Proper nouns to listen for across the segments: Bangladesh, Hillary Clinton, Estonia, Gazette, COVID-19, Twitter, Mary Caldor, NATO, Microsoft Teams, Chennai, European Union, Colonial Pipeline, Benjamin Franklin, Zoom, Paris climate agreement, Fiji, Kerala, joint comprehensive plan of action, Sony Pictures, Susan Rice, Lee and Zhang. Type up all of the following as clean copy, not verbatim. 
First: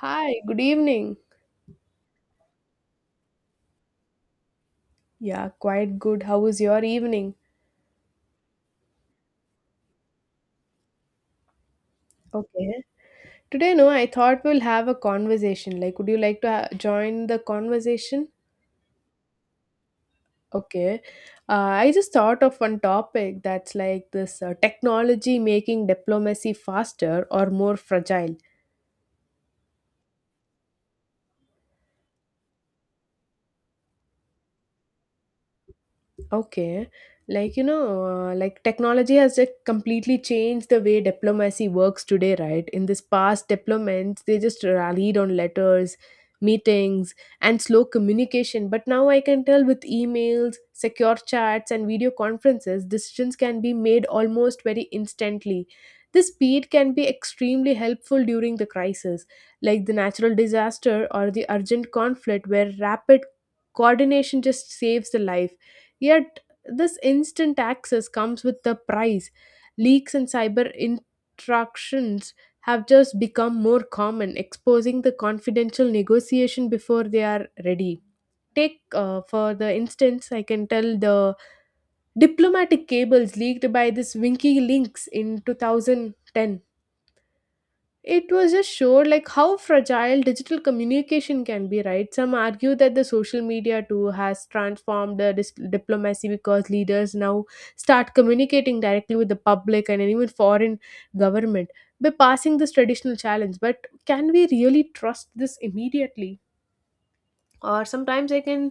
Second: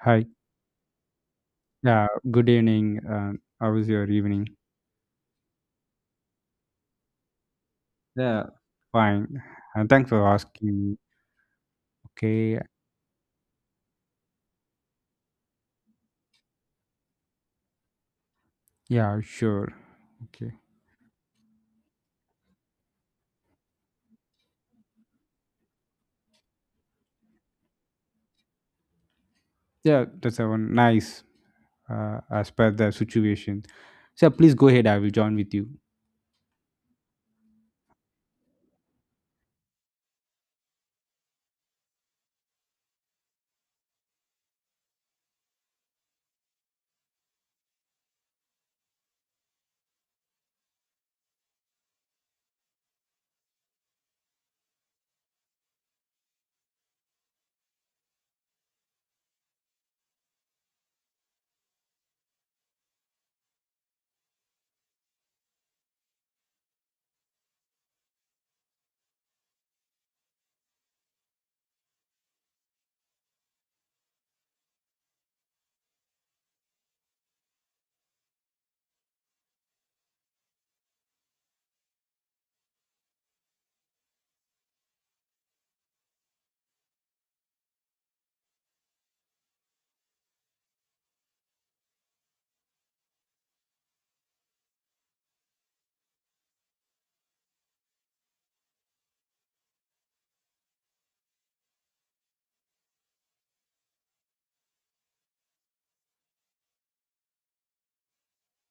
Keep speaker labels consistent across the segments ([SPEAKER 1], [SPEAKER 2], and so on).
[SPEAKER 1] Hi.
[SPEAKER 2] good evening.
[SPEAKER 1] Yeah, good evening. How was your evening?
[SPEAKER 2] Yeah, quite good. How was your evening?
[SPEAKER 1] Yeah, fine. And thanks for asking. Okay.
[SPEAKER 2] Okay. Today, no, I thought we'll have a conversation. Like, would you like to join the conversation?
[SPEAKER 1] Yeah, sure. Okay.
[SPEAKER 2] Okay. I just thought of one topic that's like this technology making diplomacy faster or more fragile.
[SPEAKER 1] Yeah, that's a one nice as per the situation. So please go ahead. I will join with you.
[SPEAKER 2] Okay. Like, you know, like technology has just completely changed the way diplomacy works today, right? In this past diplomats, they just rallied on letters, meetings, and slow communication. But now I can tell with emails, secure chats, and video conferences, decisions can be made almost very instantly. This speed can be extremely helpful during the crisis, like the natural disaster or the urgent conflict, where rapid coordination just saves the life. Yet, this instant access comes with the price. Leaks and cyber interactions have just become more common, exposing the confidential negotiation before they are ready. Take, for the instance, I can tell the diplomatic cables leaked by this Winky Links in 2010. It was just showed like how fragile digital communication can be, right? Some argue that the social media too has transformed the diplomacy because leaders now start communicating directly with the public and even foreign government, by passing this traditional challenge. But can we really trust this immediately? Or sometimes I can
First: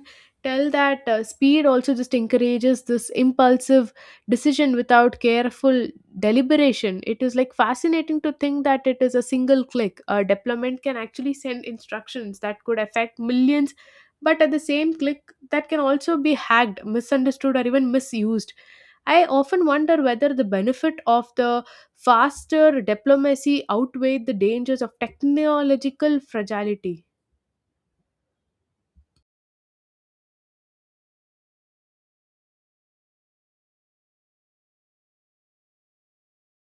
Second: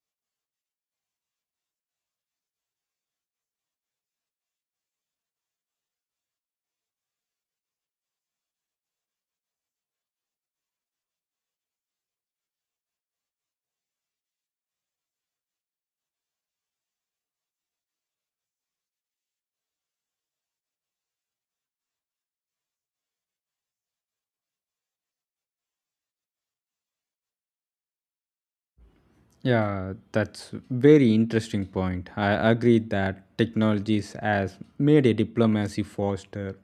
[SPEAKER 2] tell that speed also just encourages this impulsive decision without careful deliberation. It is like fascinating to think that it is a single click, a deployment can actually send instructions that could affect millions, but at the same click that can also be hacked, misunderstood, or even misused. I often wonder whether the benefit of the faster diplomacy outweigh the dangers of technological fragility.
[SPEAKER 1] Yeah, that's very interesting point. I agree that technologies has made a diplomacy faster,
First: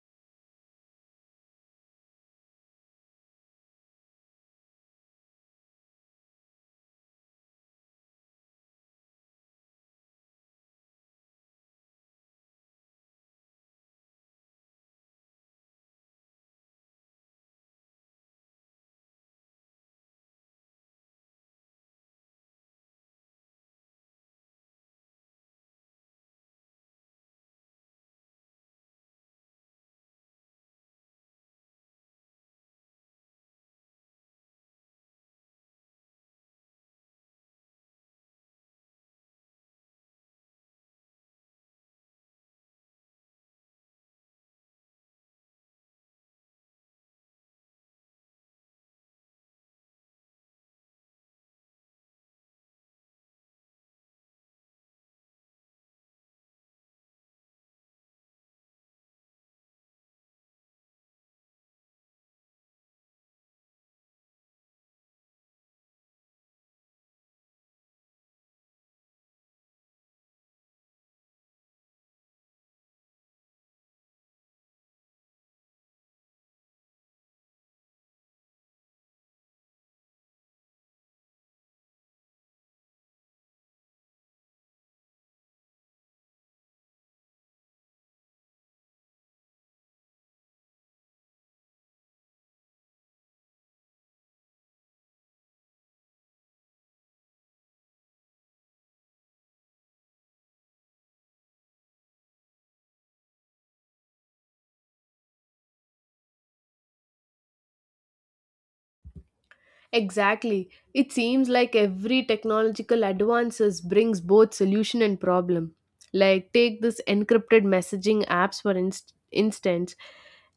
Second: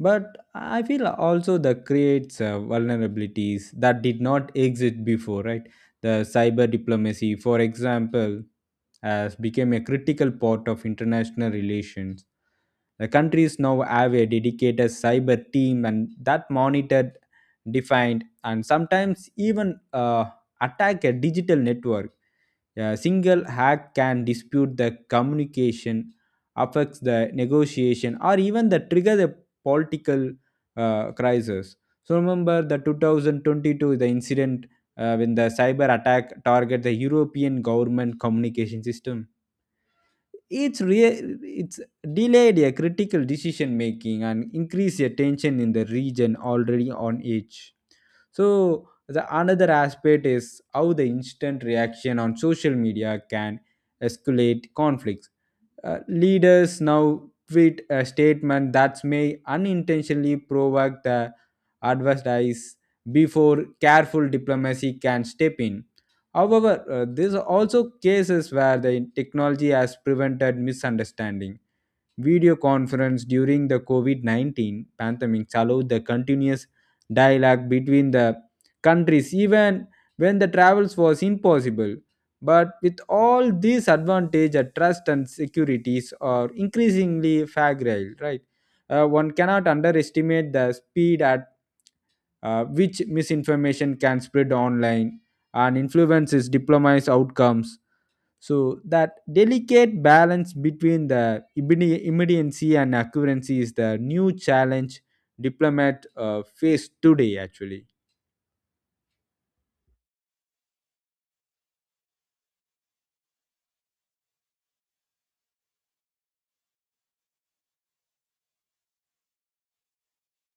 [SPEAKER 1] but I feel also that creates vulnerabilities that did not exist before, right? The cyber diplomacy, for example, has become a critical part of international relations. The countries now have a dedicated cyber team and that monitored, defined, and sometimes even attack a digital network. A single hack can dispute the communication, affects the negotiation, or even the trigger the political crisis. So remember the 2022 the incident when the cyber attack target the European government communication system. It's delayed a critical decision making and increased a tension in the region already on edge. So the another aspect is how the instant reaction on social media can escalate conflicts. Leaders now tweet a statement that may unintentionally provoke the advertise before careful diplomacy can step in. However, there are also cases where the technology has prevented misunderstanding. Video conference during the COVID 19 pandemic allowed the continuous dialogue between the countries even when the travels was impossible. But with all these advantages, trust and securities are increasingly fragile, right? One cannot underestimate the speed at which misinformation can spread online and influences diplomacy outcomes. So that delicate balance between the immediacy and accuracy is the new challenge diplomat face today actually.
[SPEAKER 2] Exactly. It seems like every technological advances brings both solution and problem. Like take this encrypted messaging apps for instance.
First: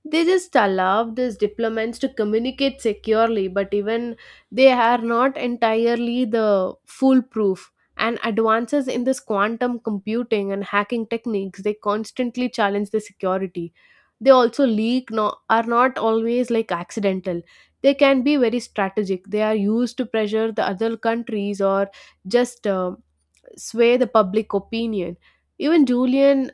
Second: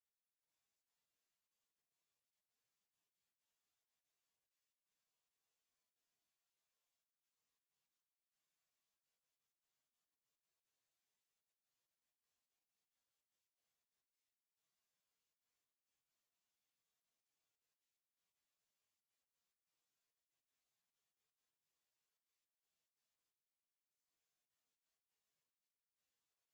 [SPEAKER 2] They just allow these diplomats to communicate securely, but even they are not entirely the foolproof. And advances in this quantum computing and hacking techniques, they constantly challenge the security. They also leak are not always like accidental. They can be very strategic. They are used to pressure the other countries or just sway the public opinion. Even Julian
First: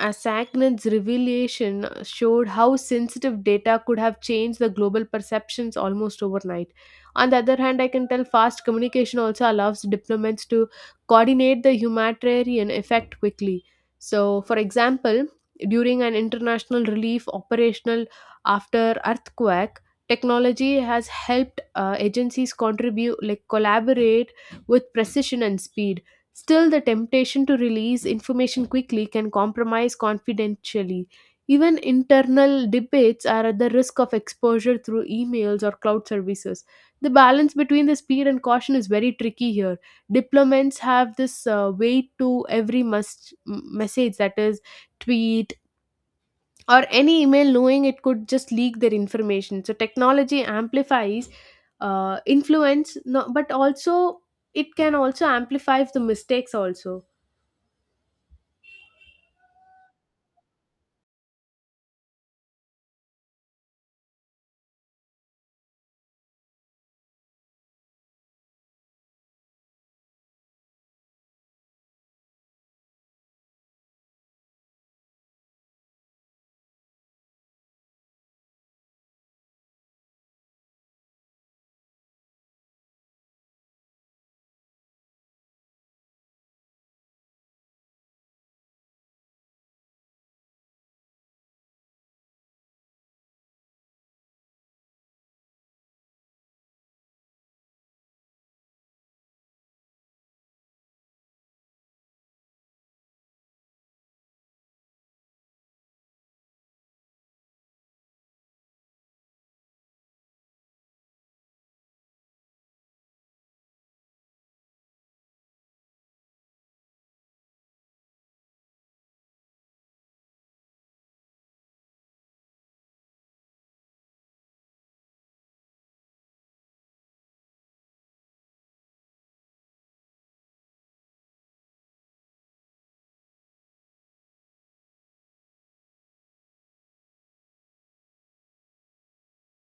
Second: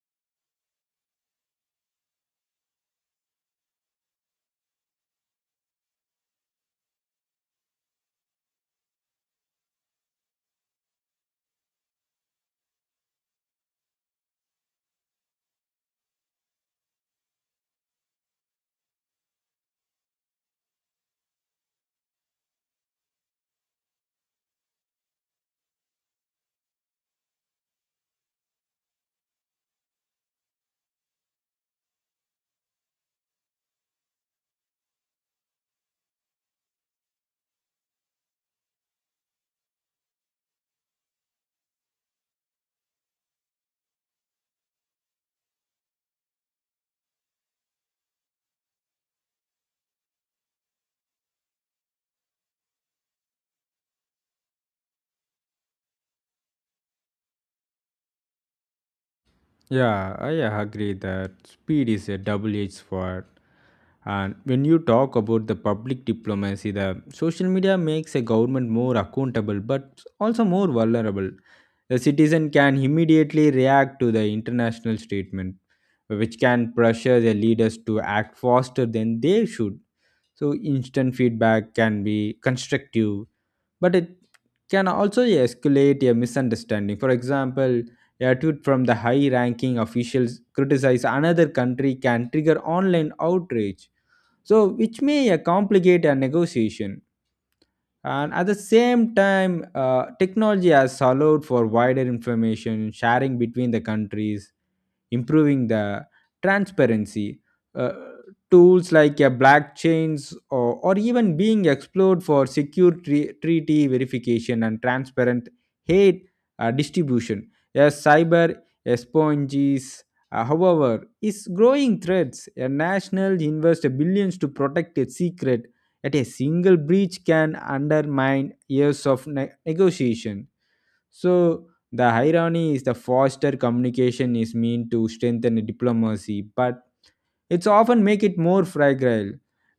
[SPEAKER 2] Asacnet's revelation showed how sensitive data could have changed the global perceptions almost overnight. On the other hand, I can tell fast communication also allows diplomats to coordinate the humanitarian effect quickly. So, for example, during an international relief operational after earthquake, technology has helped agencies contribute, like collaborate with precision and speed. Still, the temptation to release information quickly can compromise confidentially. Even internal debates are at the risk of exposure through emails or cloud services. The balance between the speed and caution is very tricky here. Diplomats have this weight to every must message that is tweet or any email, knowing it could just leak their information. So technology amplifies influence, no, but also it can also amplify the mistakes also.
[SPEAKER 1] Yeah, I agree that speed is a double-edged sword. And when you talk about the public diplomacy, the social media makes a government more accountable but also more vulnerable. The citizen can immediately react to the international statement, which can pressure the leaders to act faster than they should. So instant feedback can be constructive, but it can also escalate a misunderstanding. For example, a tweet from the high ranking officials criticize another country can trigger online outrage, so which may complicate a negotiation. And at the same time, technology has allowed for wider information sharing between the countries, improving the transparency. Uh, Tools like blockchains or even being explored for secure treaty verification and transparent hate distribution. Yes, cyber esponges, however, is growing threats. A national invests billions to protect its secret that a single breach can undermine years of negotiation. So, the irony is the faster communication is meant to strengthen diplomacy, but it's often make it more fragile.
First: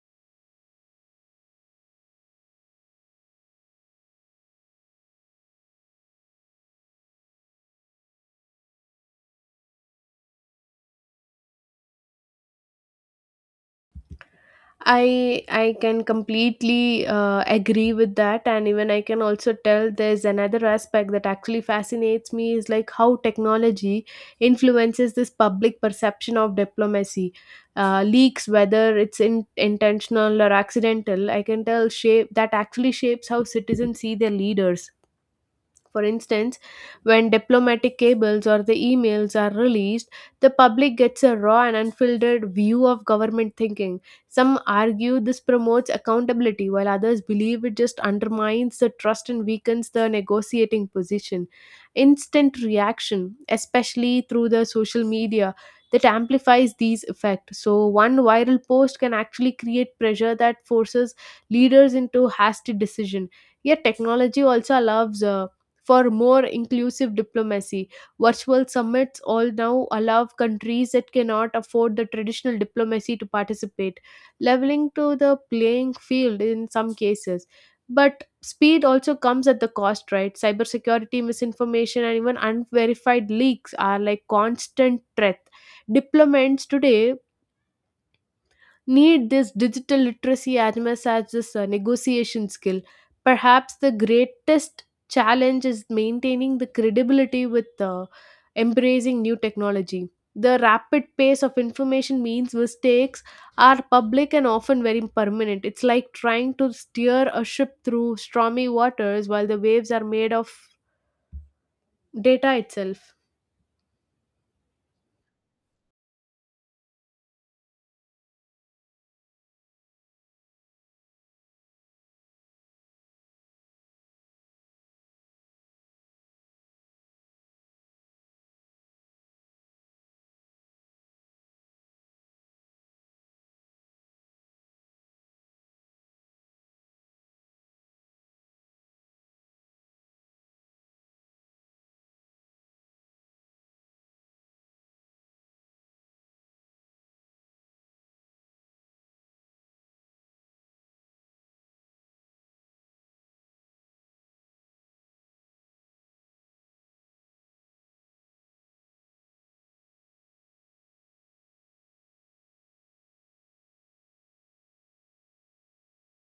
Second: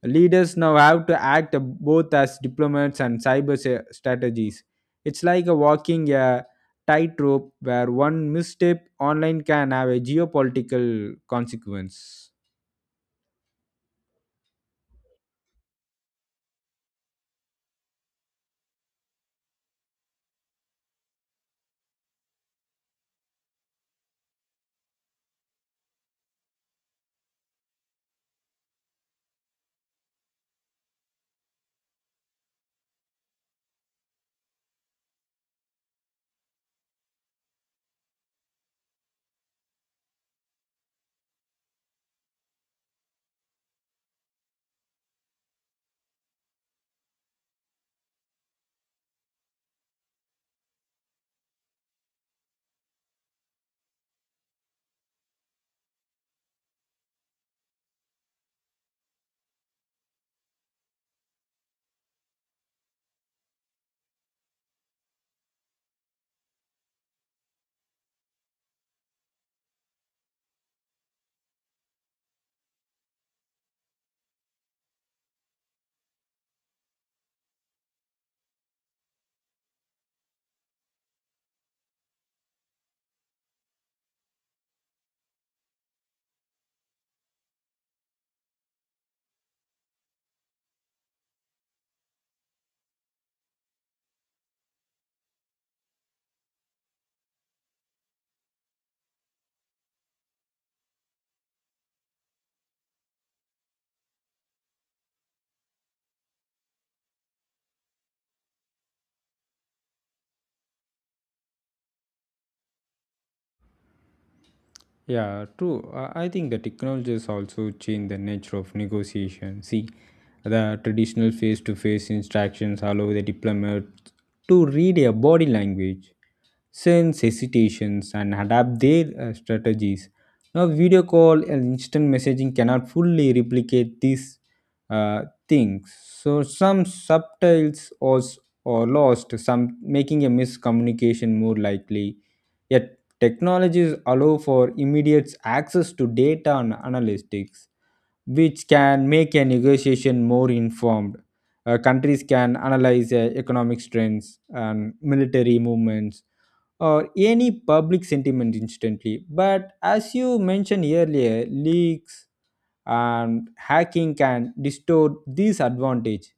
[SPEAKER 1] Leaders now have to act both as diplomats and cyber strategies. It's like a walking a tightrope where one misstep online can have a geopolitical consequence.
[SPEAKER 2] I can completely agree with that, and even I can also tell there's another aspect that actually fascinates me is like how technology influences this public perception of diplomacy. Leaks, whether it's intentional or accidental, I can tell shape that actually shapes how citizens see their leaders. For instance, when diplomatic cables or the emails are released, the public gets a raw and unfiltered view of government thinking. Some argue this promotes accountability, while others believe it just undermines the trust and weakens the negotiating position. Instant reaction, especially through the social media, that amplifies these effects. So, one viral post can actually create pressure that forces leaders into hasty decision. Yet, technology also allows for more inclusive diplomacy. Virtual summits all now allow countries that cannot afford the traditional diplomacy to participate, leveling to the playing field in some cases. But speed also comes at the cost, right? Cybersecurity, misinformation, and even unverified leaks are like constant threat. Diplomats today need this digital literacy as much as this negotiation skill. Perhaps the greatest challenge is maintaining the credibility with embracing new technology. The rapid pace of information means mistakes are public and often very permanent. It's like trying to steer a ship through stormy waters while the waves are made of data itself.
[SPEAKER 1] Yeah, true. I think the technology has also changed the nature of negotiation. See, the traditional face to face interactions allow the diplomat to read a body language, sense hesitations and adapt their strategies. Now, video call and instant messaging cannot fully replicate these things. So, some subtitles was or lost, some making a miscommunication more likely. Yet, technologies allow for immediate access to data and analytics, which can make a negotiation more informed. Countries can analyze economic trends and military movements or any public sentiment instantly. But as you mentioned earlier, leaks and hacking can distort this advantage.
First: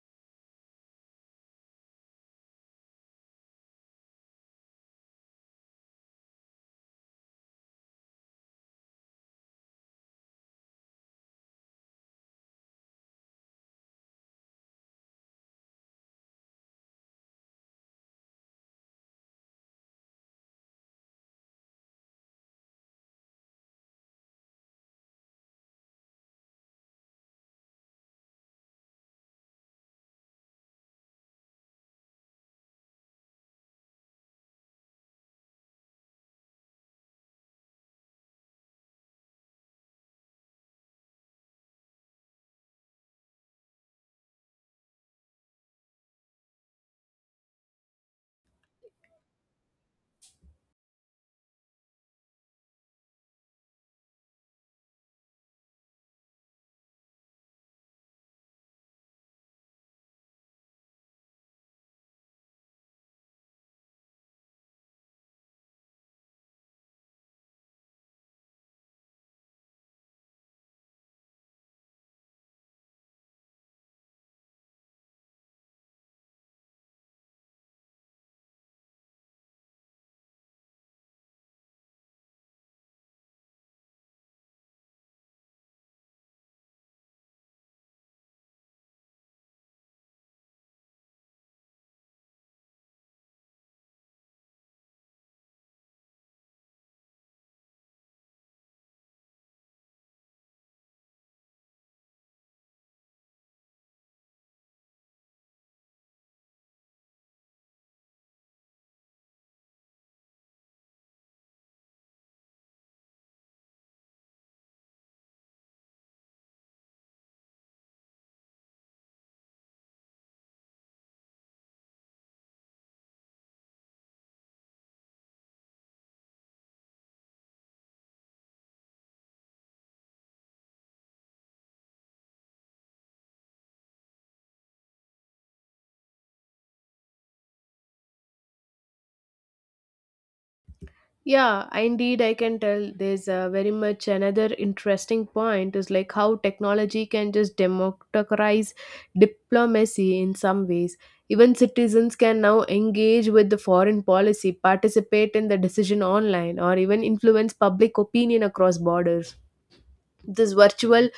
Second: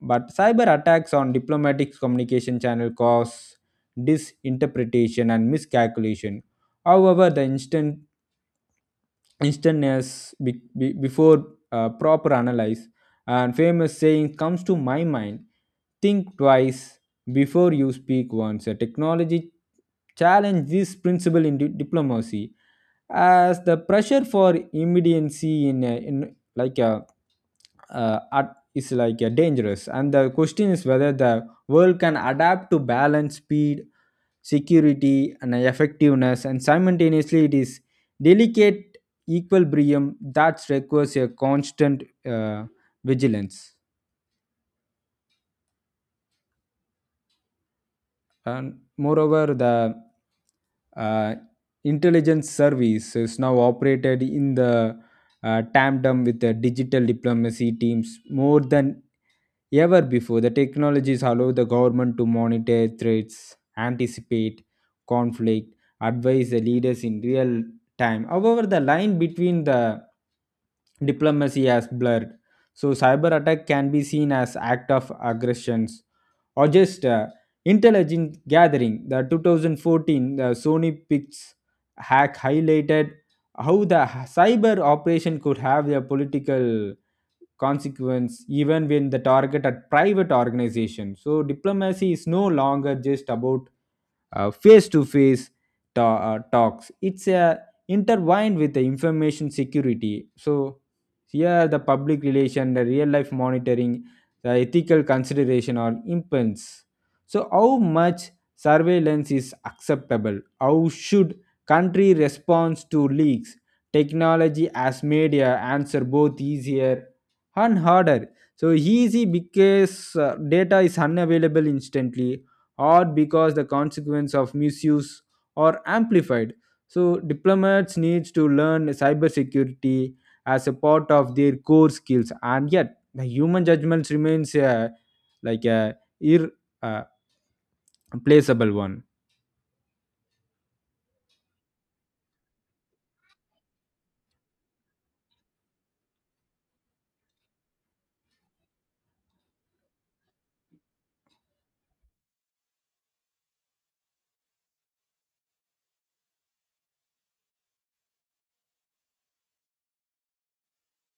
[SPEAKER 1] But cyber attacks on diplomatic communication channel cause disinterpretation and miscalculation. However, the instantaneous before proper analyze and famous saying comes to my mind. Think twice before you speak once a technology challenge this principle in diplomacy as the pressure for immediacy in, a, in like a at, is like a dangerous. And the question is whether the world can adapt to balance speed, security and effectiveness, and simultaneously it is delicate equilibrium that requires a constant vigilance. And moreover, the uh, intelligence service is now operated in the tandem with the digital diplomacy teams more than ever before. The technologies allow the government to monitor threats, anticipate conflict, advise the leaders in real time. However, the line between the diplomacy has blurred, so cyber attack can be seen as act of aggressions or just intelligent gathering. The 2014 the Sony Pix hack highlighted how the cyber operation could have a political consequence even when the target at private organization. So diplomacy is no longer just about face to face talks. It's intertwined with the information security. So here the public relation, the real life monitoring, the ethical consideration or impulse. So how much surveillance is acceptable? How should country responds to leaks? Technology as media answer both easier and harder, so easy because data is unavailable instantly, or because the consequence of misuse are amplified. So diplomats needs to learn cybersecurity as a part of their core skills, and yet the human judgments remains like a irreplaceable one.
[SPEAKER 2] Yeah, indeed, I can tell there's a very much another interesting point is like how technology can just democratize diplomacy in some ways. Even citizens can now engage with the foreign policy, participate in the decision online, or even influence public opinion across borders. This virtual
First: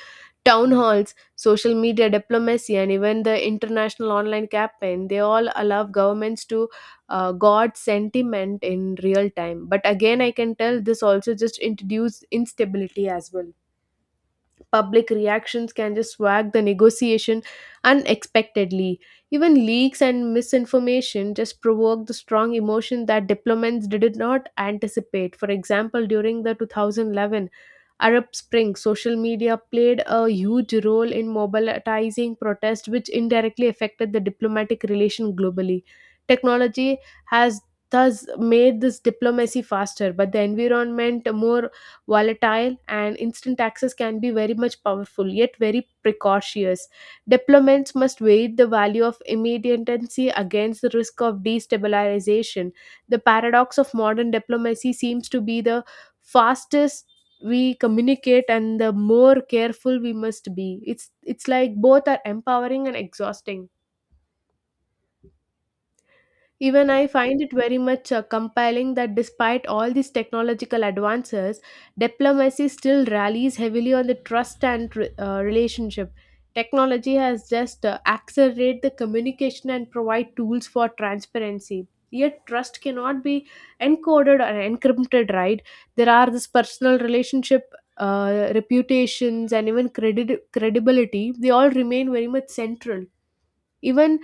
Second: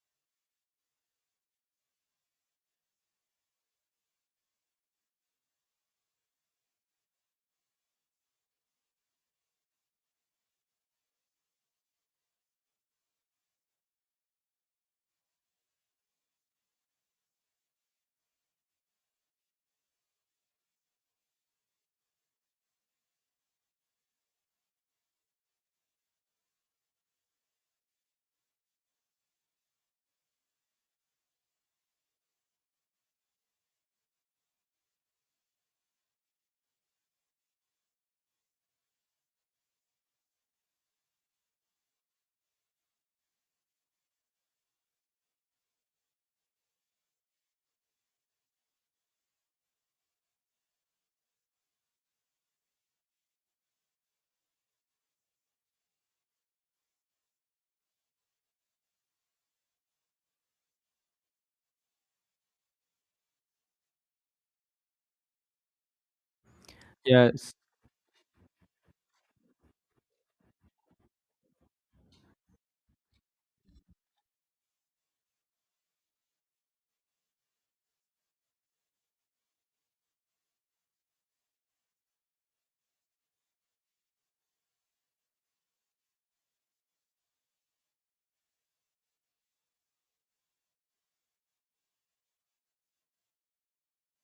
[SPEAKER 2] town halls, social media diplomacy, and even the international online campaign, they all allow governments to guard sentiment in real time. But again, I can tell this also just introduce instability as well. Public reactions can just swag the negotiation unexpectedly. Even leaks and misinformation just provoke the strong emotion that diplomats did not anticipate. For example, during the 2011 Arab Spring, social media played a huge role in mobilizing protest, which indirectly affected the diplomatic relation globally. Technology has thus made this diplomacy faster, but the environment more volatile, and instant access can be very much powerful, yet very precautious. Diplomats must weigh the value of immediacy against the risk of destabilization. The paradox of modern diplomacy seems to be the fastest we communicate and the more careful we must be. It's like both are empowering and exhausting. Even I find
[SPEAKER 1] Yes,
[SPEAKER 2] it very much compelling that despite all these technological advances, diplomacy still rallies heavily on the trust and relationship. Technology has just accelerated the communication and provide tools for transparency. Yet trust cannot be encoded or encrypted, right? There are this personal relationship, reputations, and even credibility. They all remain very much central. Even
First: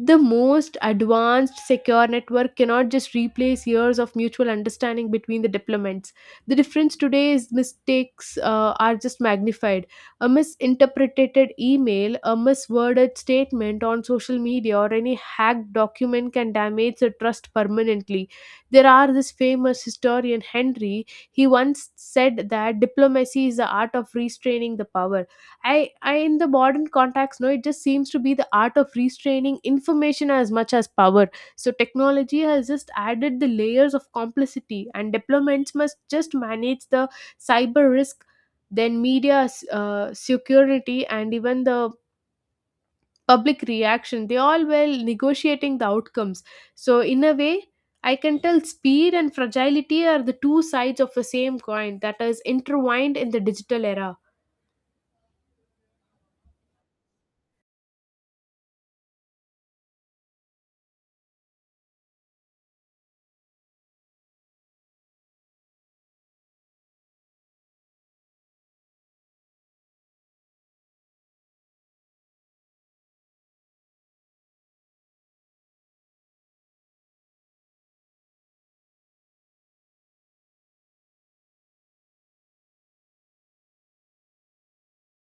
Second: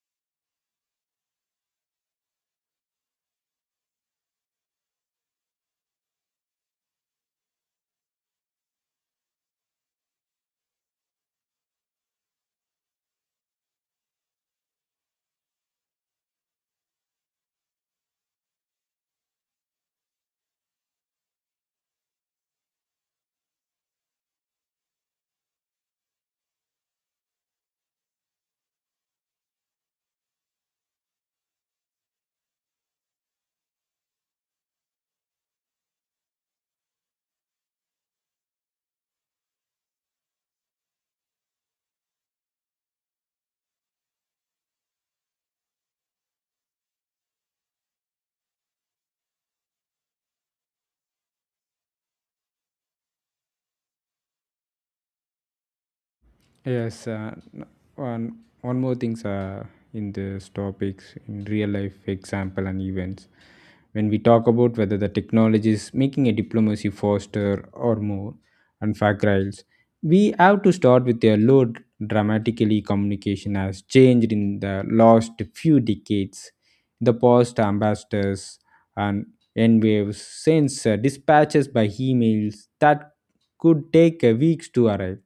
[SPEAKER 2] the most advanced secure network cannot just replace years of mutual understanding between the diplomats. The difference today is mistakes are just magnified. A misinterpreted email, a misworded statement on social media, or any hacked document can damage the trust permanently. There are this famous historian Henry. He once said that diplomacy is the art of restraining the power. I in the modern context, no, it just seems to be the art of restraining information as much as power. So technology has just added the layers of complexity, and deployments must just manage the cyber risk, then media security, and even the public reaction, they all well negotiating the outcomes. So in a way, I can tell speed and fragility are the two sides of the same coin that is intertwined in the digital era.
[SPEAKER 1] yes, uh, one one more things in this topics in real life example and events. When we talk about whether the technology is making a diplomacy faster or more and fragile, we have to start with a low dramatically communication has changed in the last few decades. The past ambassadors and N waves sends dispatches by emails that could take weeks to arrive.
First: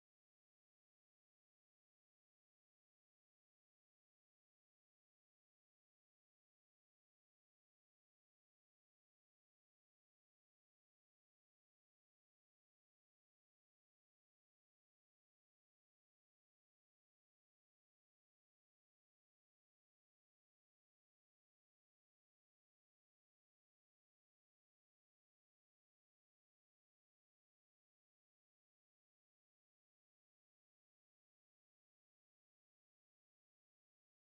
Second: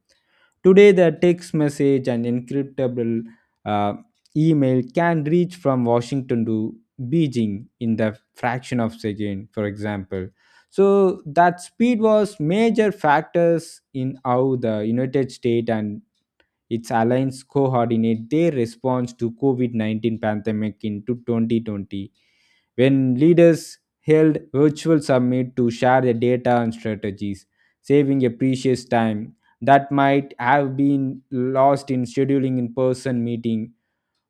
[SPEAKER 1] Today, the text message and encryptable uh, email can reach from Washington to Beijing in the fraction of second, for example. So that speed was major factors in how the United States and its alliance coordinate their response to COVID-19 pandemic into 2020, when leaders held virtual summit to share the data and strategies, saving a precious time that might have been lost in scheduling in-person meeting.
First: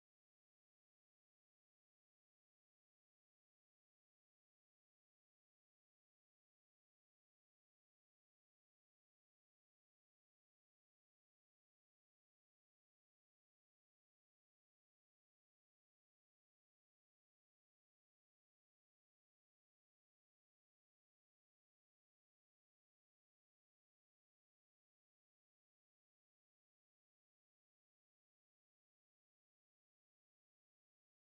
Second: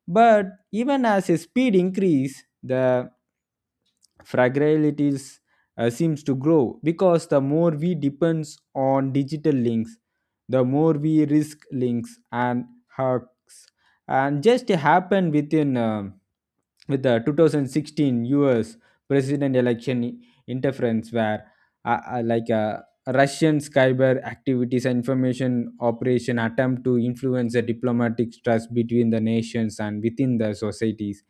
[SPEAKER 1] But even as a speed increase, the fragilities seems to grow because the more we depends on digital links, the more we risk links and hacks. And just happened with the 2016 US president election interference, where uh, uh, like uh, Russian cyber activities and information operation attempt to influence the diplomatic trust between the nations and within the societies.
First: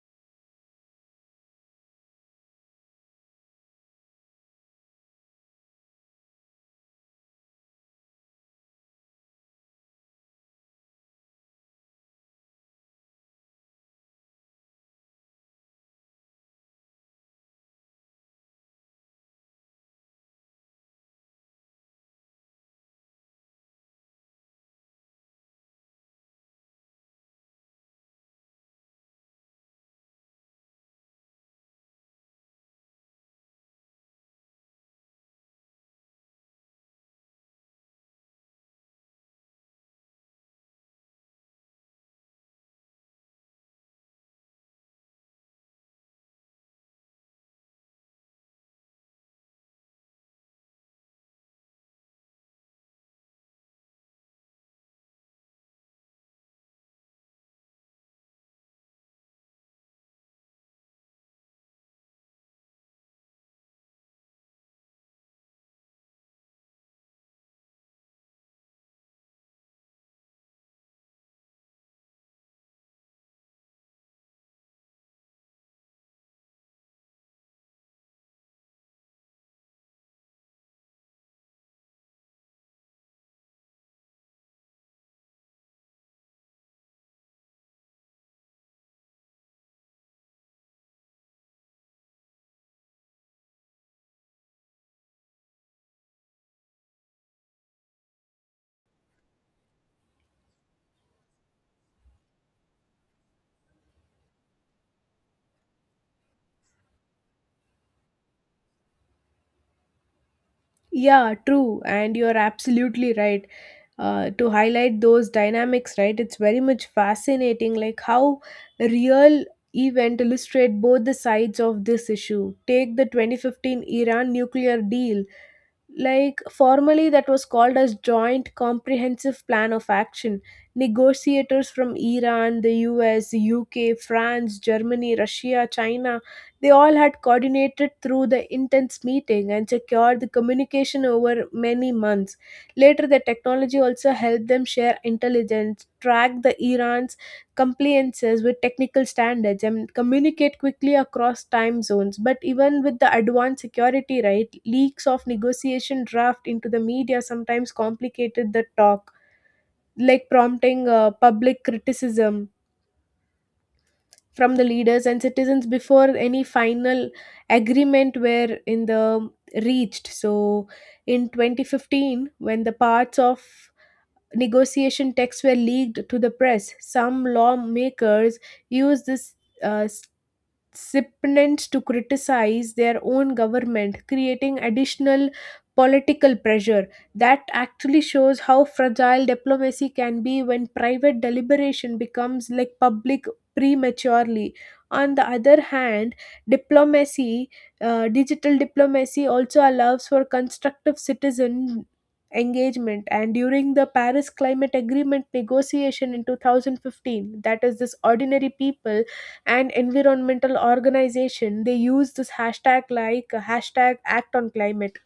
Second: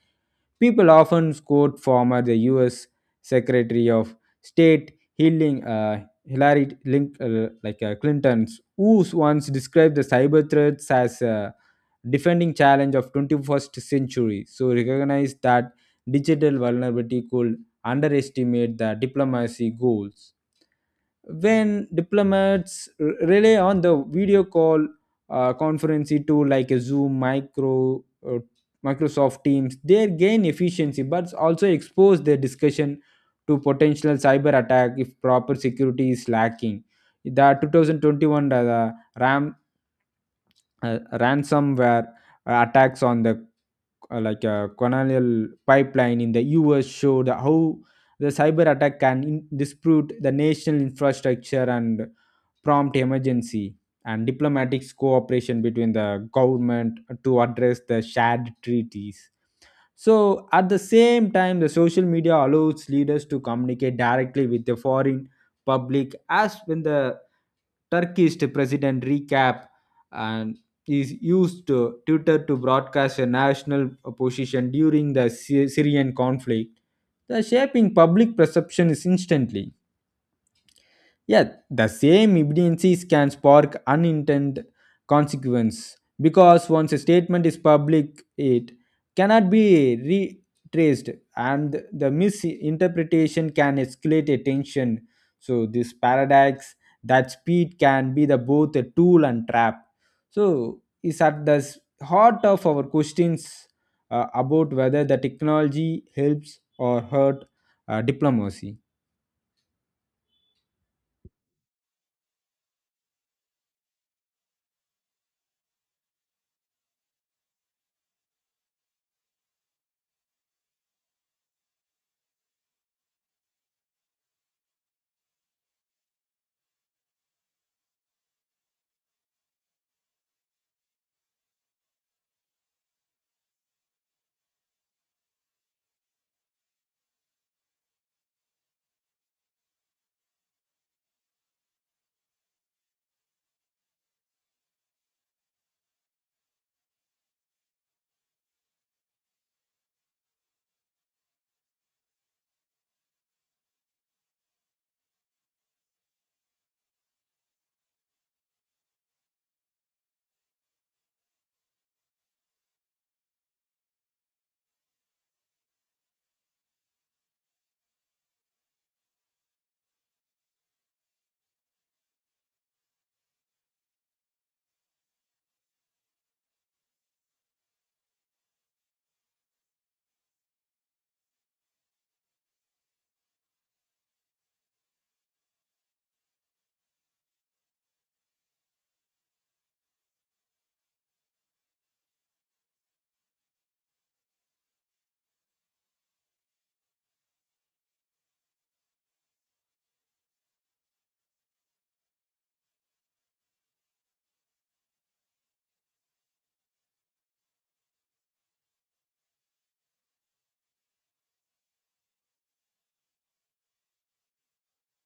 [SPEAKER 1] People often quote former the U.S. Secretary of State Healing Hillary Link, Clinton's, who once described the cyber threats as a defending challenge of 21st century. So recognize that digital vulnerability could underestimate the diplomacy goals when diplomats rely on the video call conferencing tool like a Zoom, Microsoft Teams. They gain efficiency but also expose their discussion to potential cyber attack if proper security is lacking. The 2021 ram ransomware attacks on the like a colonial pipeline in the US showed how the cyber attack can dispute the national infrastructure and prompt emergency and diplomatic cooperation between the government to address the shared treaties. So, at the same time, the social media allows leaders to communicate directly with the foreign public, as when the Turkish president recap and is used to Twitter to broadcast a national position during the Syrian conflict. The shaping public perception is instantly. Yeah, the same evidences can spark unintended consequence because once a statement is public, it cannot be retraced, and the misinterpretation can escalate a tension. So this paradox that speed can be the both a tool and trap. So is at the heart of our questions about whether the technology helps or hurt diplomacy.
[SPEAKER 2] Yeah, true. And you're absolutely right. To highlight those dynamics, right? It's very much fascinating, like how a real event illustrate both the sides of this issue. Take the 2015 Iran nuclear deal, like formally that was called as Joint Comprehensive Plan of Action. Negotiators from Iran, the US, UK, France, Germany, Russia, China, they all had coordinated through the intense meeting and secured the communication over many months later. The technology also helped them share intelligence, track the Iran's compliances with technical standards, and communicate quickly across time zones. But even with the advanced security, right, leaks of negotiation draft into the media sometimes complicated the talk, like prompting public criticism from the leaders and citizens before any final agreement were in the reached. So in 2015, when the parts of negotiation texts were leaked to the press, some lawmakers used this uh, recipients to criticize their own government, creating additional political pressure. That actually shows how fragile diplomacy can be when private deliberation becomes like public prematurely. On the other hand, diplomacy, digital diplomacy also allows for constructive citizen engagement. And during the Paris climate agreement negotiation in 2015, that is this ordinary people and environmental organization, they use this hashtag, like hashtag act on climate,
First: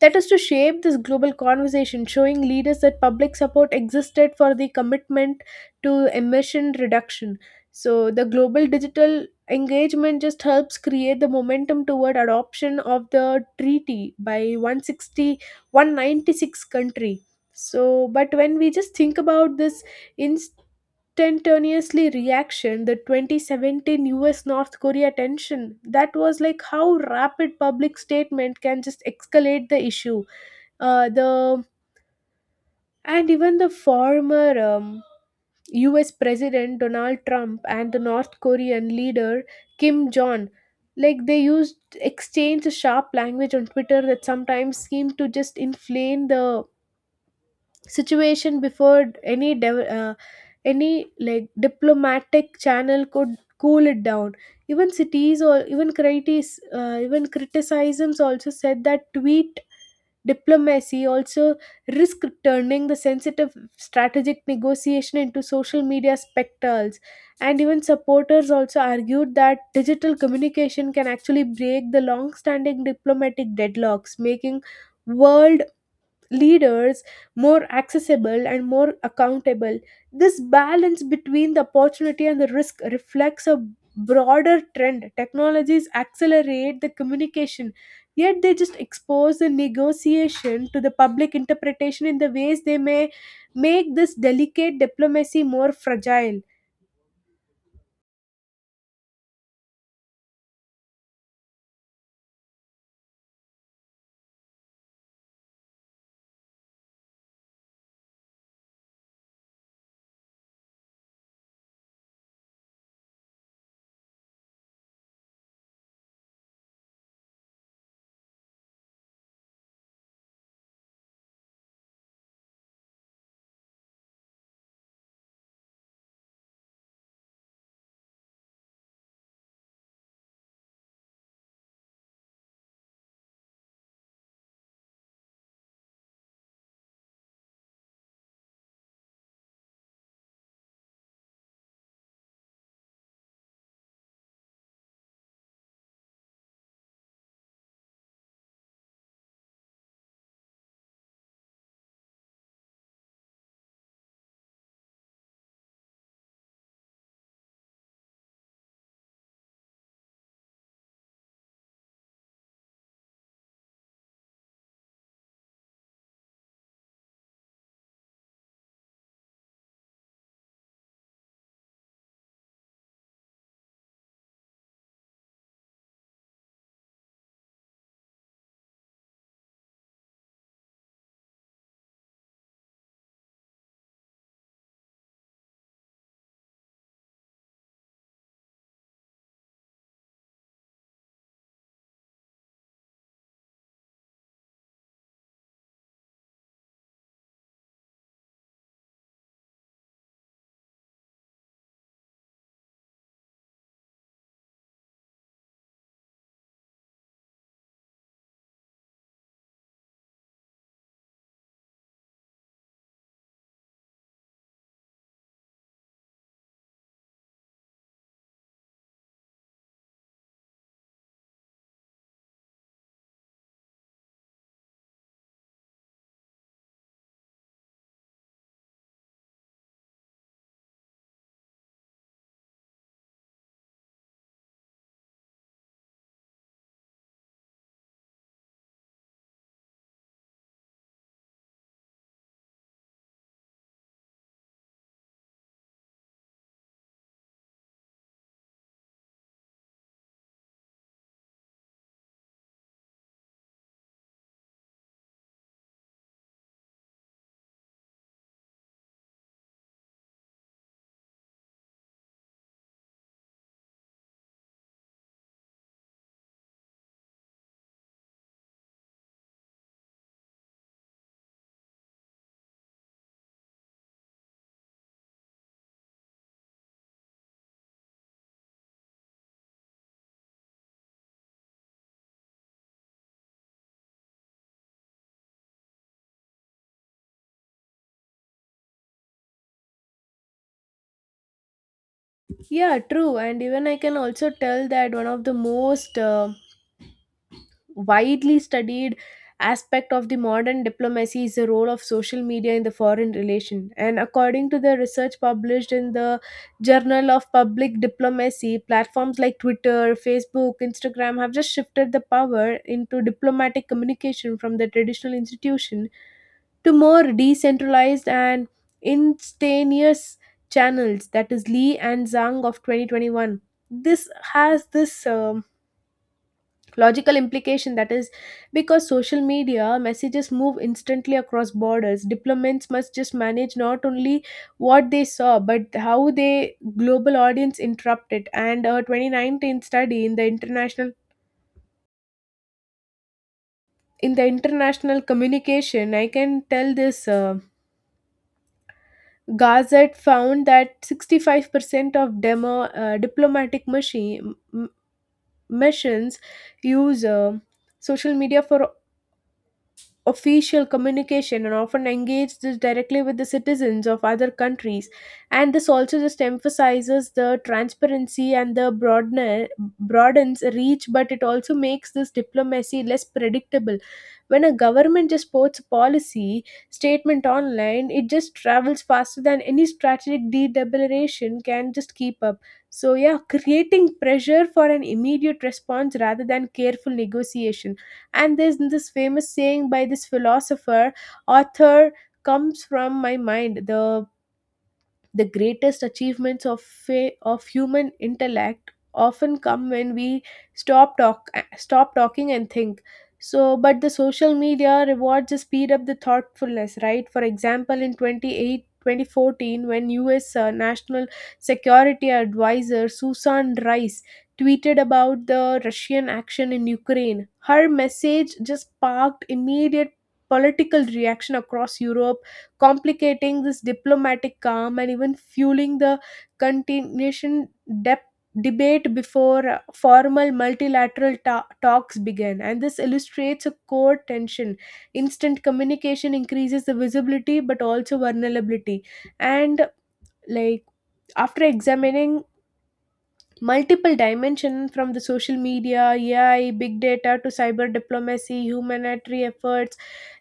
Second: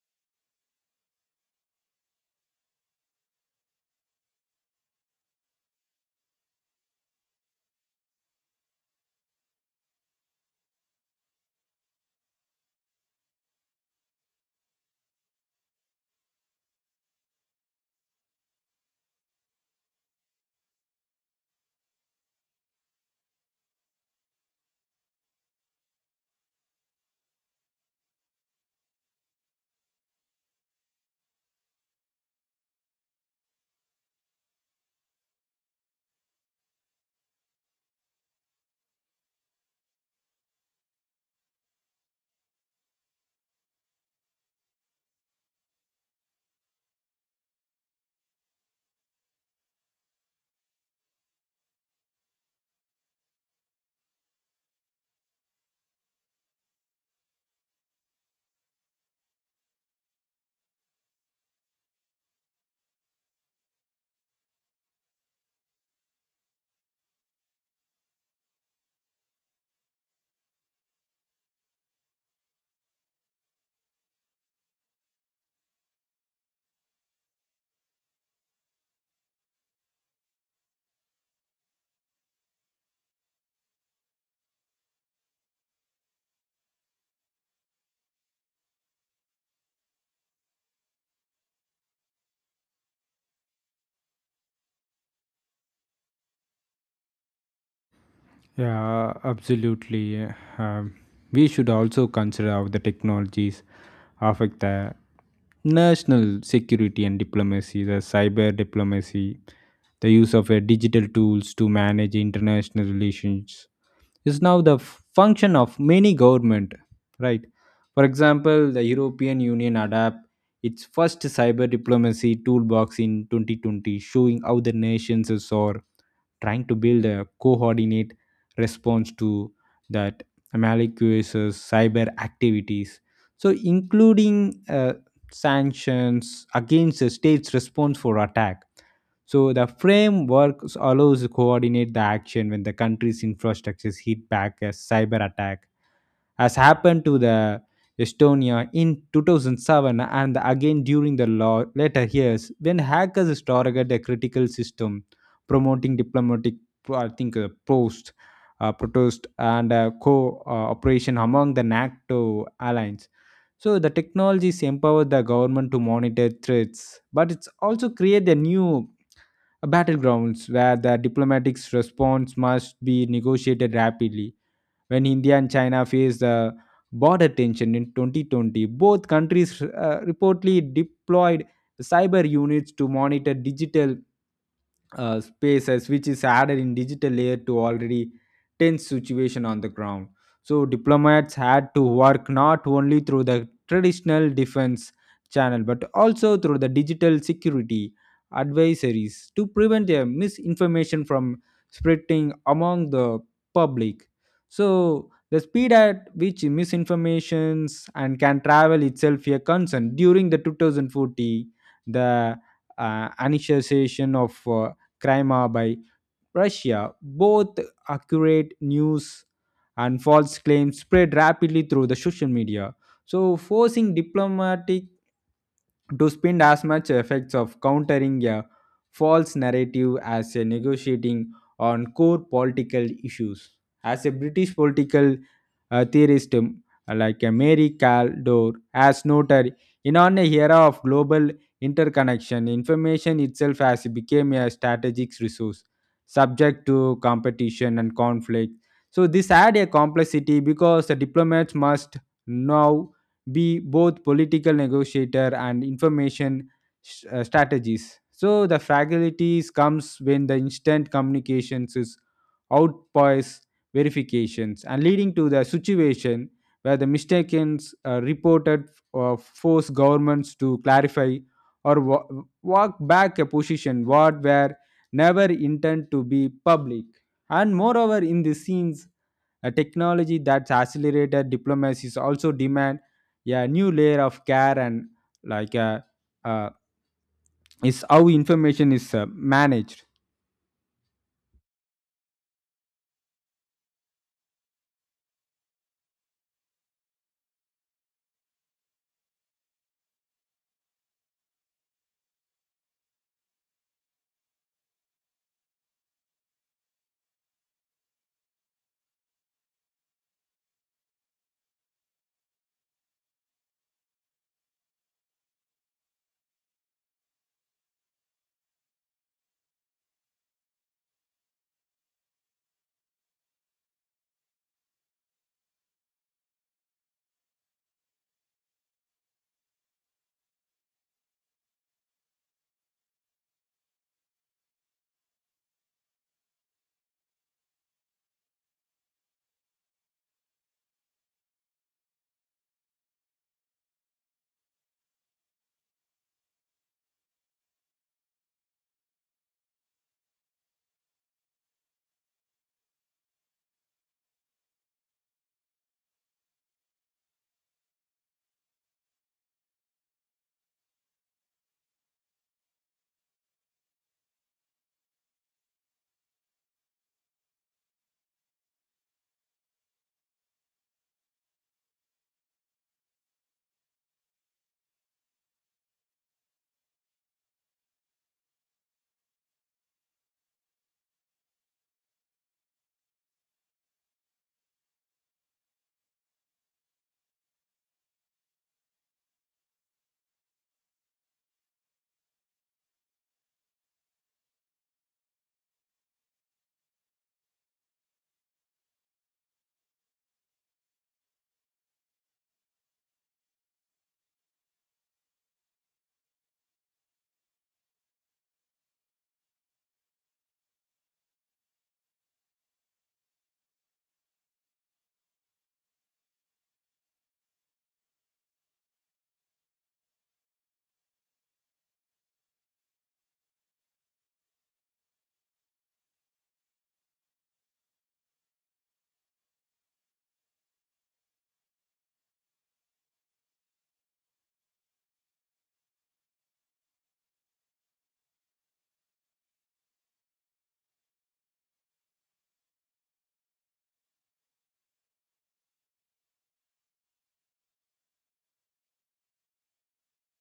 [SPEAKER 2] that is to shape this global conversation, showing leaders that public support existed for the commitment to emission reduction. So the global digital engagement just helps create the momentum toward adoption of the treaty by one hundred sixty one ninety six country. So but when we just think about this in instantaneously reaction, the 2017 US North Korea tension, that was like how rapid public statement can just escalate the issue. Uh, the and even the former US president Donald Trump and the North Korean leader Kim Jong, like they used exchange sharp language on Twitter that sometimes seemed to just inflame the situation before any like diplomatic channel could cool it down. Even cities or even critics, even criticisms also said that tweet diplomacy also risk turning the sensitive strategic negotiation into social media spectacles. And even supporters also argued that digital communication can actually break the long standing diplomatic deadlocks, making world leaders more accessible and more accountable. This balance between the opportunity and the risk reflects a broader trend. Technologies accelerate the communication, yet they just expose the negotiation to the public interpretation in the ways they may make this delicate diplomacy more fragile.
[SPEAKER 1] Yeah, absolutely. Um, we should also consider how the technologies affect the national security and diplomacy, the cyber diplomacy, the use of digital tools to manage international relations, is now the function of many government, right? For example, the European Union adapt its first cyber diplomacy toolbox in 2020, showing how the nations is are trying to build a coordinate response to that malicious cyber activities, so including sanctions against a state's response for attack. So the framework allows coordinate the action when the country's infrastructure is hit back a cyber attack, as happened to the Estonia in 2007 and again during the law later years when hackers targeted a critical system, promoting diplomatic, I think post protest and cooperation among the NATO allies. So the technologies empower the government to monitor threats, but it's also create a new battlegrounds where the diplomatic response must be negotiated rapidly. When India and China faced border tension in 2020, both countries reportedly deployed cyber units to monitor digital spaces, which is added in digital layer to already tense situation on the ground. So diplomats had to work not only through the traditional defense channel but also through the digital security advisories to prevent a misinformation from spreading among the public. So the speed at which misinformations and can travel itself a concern during the 2040 the initiation of Crimea by Russia. Both accurate news and false claims spread rapidly through the social media, so forcing diplomatic to spend as much effects of countering a false narrative as a negotiating on core political issues. As a British political theorist Mary Caldor has noted, in an era of global interconnection, information itself has become a strategic resource subject to competition and conflict. So this had a complexity because the diplomats must now be both political negotiator and information strategies. So the fragilities comes when the instant communications is outpoise verifications and leading to the situation where the mistakes reported force governments to clarify or walk back a position what were never intended to be public. And moreover, in the scenes a technology that's accelerated diplomacy is also demand a new layer of care and like uh, uh, is how information is managed.
[SPEAKER 2] Yeah, true. And even I can also tell that one of the most widely studied aspect of the modern diplomacy is the role of social media in the foreign relation. And according to the research published in the Journal of Public Diplomacy, platforms like Twitter, Facebook, Instagram have just shifted the power into diplomatic communication from the traditional institution to more decentralized and instantaneous channels, that is Lee and Zhang of 2021. This has this logical implication, that is, because social media messages move instantly across borders, diplomats must just manage not only what they saw but how they global audience interrupt it. And a 2019 study in the international communication, I can tell this. Gazette found that 65% of diplomatic missions use social media for official communication and often engage this directly with the citizens of other countries. And this also just emphasizes the transparency and the broadens reach, but it also makes this diplomacy less predictable. When a government just posts a policy statement online, it just travels faster than any strategic deliberation can just keep up. So yeah, creating pressure for an immediate response rather than careful negotiation. And there's this famous saying by this philosopher, author, comes from my mind. The greatest achievements of human intellect often come when we stop talk stop talking and think. So but the social media rewards just speed up the thoughtfulness, right? For example, in 28 2014, when US national security advisor Susan Rice tweeted about the Russian action in Ukraine, her message just sparked immediate political reaction across Europe, complicating this diplomatic calm and even fueling the continuation dep- debate before formal multilateral talks began. And this illustrates a core tension. Instant communication increases the visibility but also vulnerability. And like after examining multiple dimension from the social media, AI, big data, to cyber diplomacy, humanitarian efforts,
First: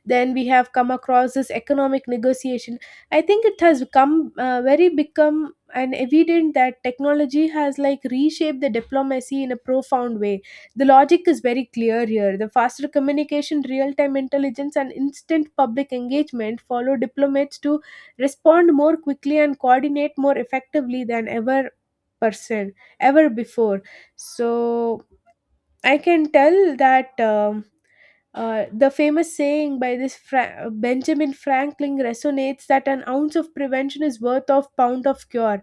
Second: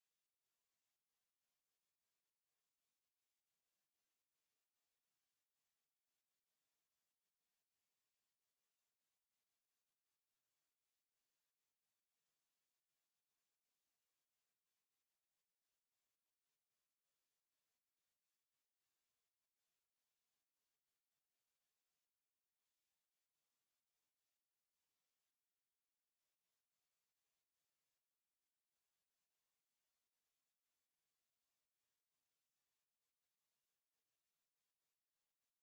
[SPEAKER 2] then we have come across this economic negotiation. I think it has come very become an evident that technology has like reshaped the diplomacy in a profound way. The logic is very clear here. The faster communication, real time intelligence, and instant public engagement follow diplomats to respond more quickly and coordinate more effectively than person ever before. So I can tell that the famous saying by this Benjamin Franklin resonates that an ounce of prevention is worth of pound of cure.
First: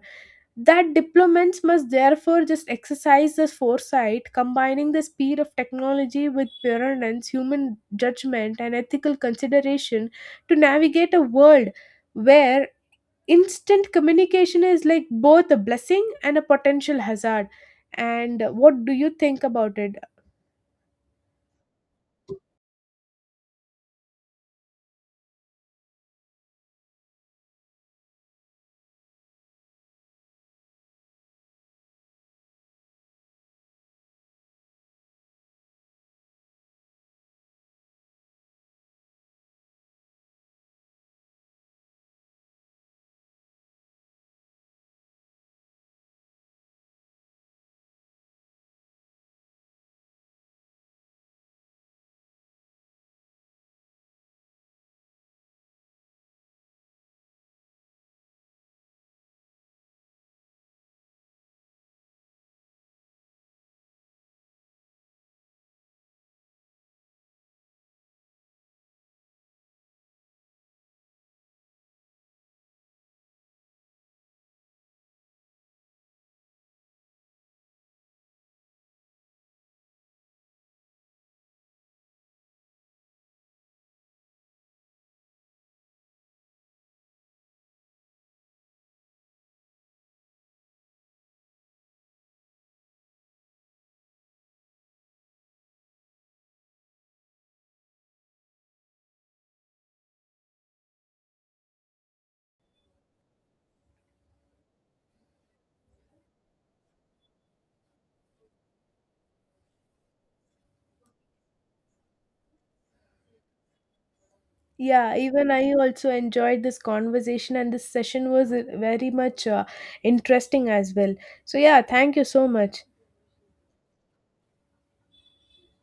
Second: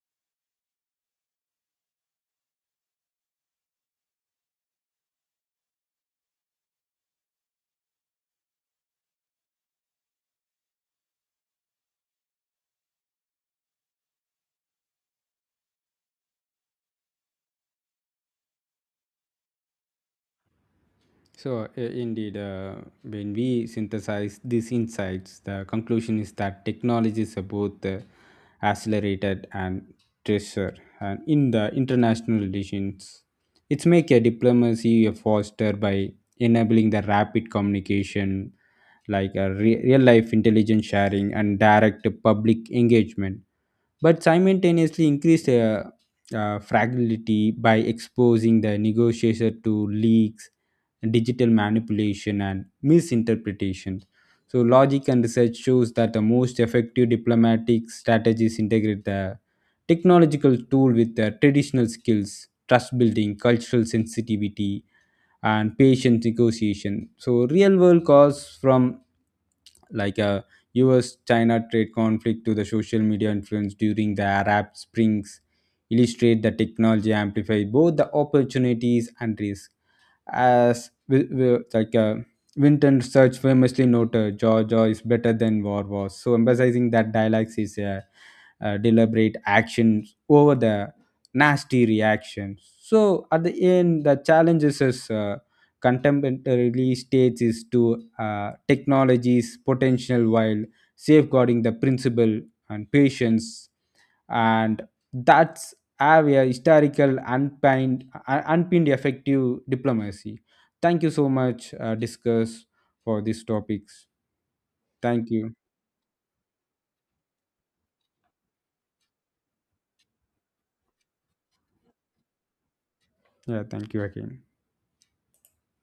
[SPEAKER 2] That diplomats must therefore just exercise this foresight, combining the speed of technology with prudence, human judgment, and ethical consideration to navigate a world where instant communication is like both a blessing and a potential hazard. And what do you think about it?
[SPEAKER 1] So, indeed, when we synthesize these insights, the conclusion is that technologies are both accelerated and treasure. And in the international relations, it's make a diplomacy a foster by enabling the rapid communication, like a real life intelligence sharing and direct public engagement, but simultaneously increase fragility by exposing the negotiator to leaks, digital manipulation, and misinterpretation. So, logic and research shows that the most effective diplomatic strategies integrate the technological tool with the traditional skills, trust building, cultural sensitivity, and patient negotiation. So real world cause from like a US China trade conflict to the social media influence during the Arab Springs illustrate the technology amplify both the opportunities and risks. As Winton Research famously noted, Georgia is better than war was. So emphasizing that dialects is a, uh, deliberate actions over the nasty reactions. So at the end, the challenges is contemporary states is to technology's potential while safeguarding the principle and patience and that have a historical unpinned, unpinned effective diplomacy. Thank you so much, discuss for these topics.
[SPEAKER 2] Yeah,
[SPEAKER 1] Thank
[SPEAKER 2] even
[SPEAKER 1] you.
[SPEAKER 2] I also enjoyed this conversation, and this session was very much interesting as well. So yeah, thank you so much.
[SPEAKER 1] Yeah, thank you again.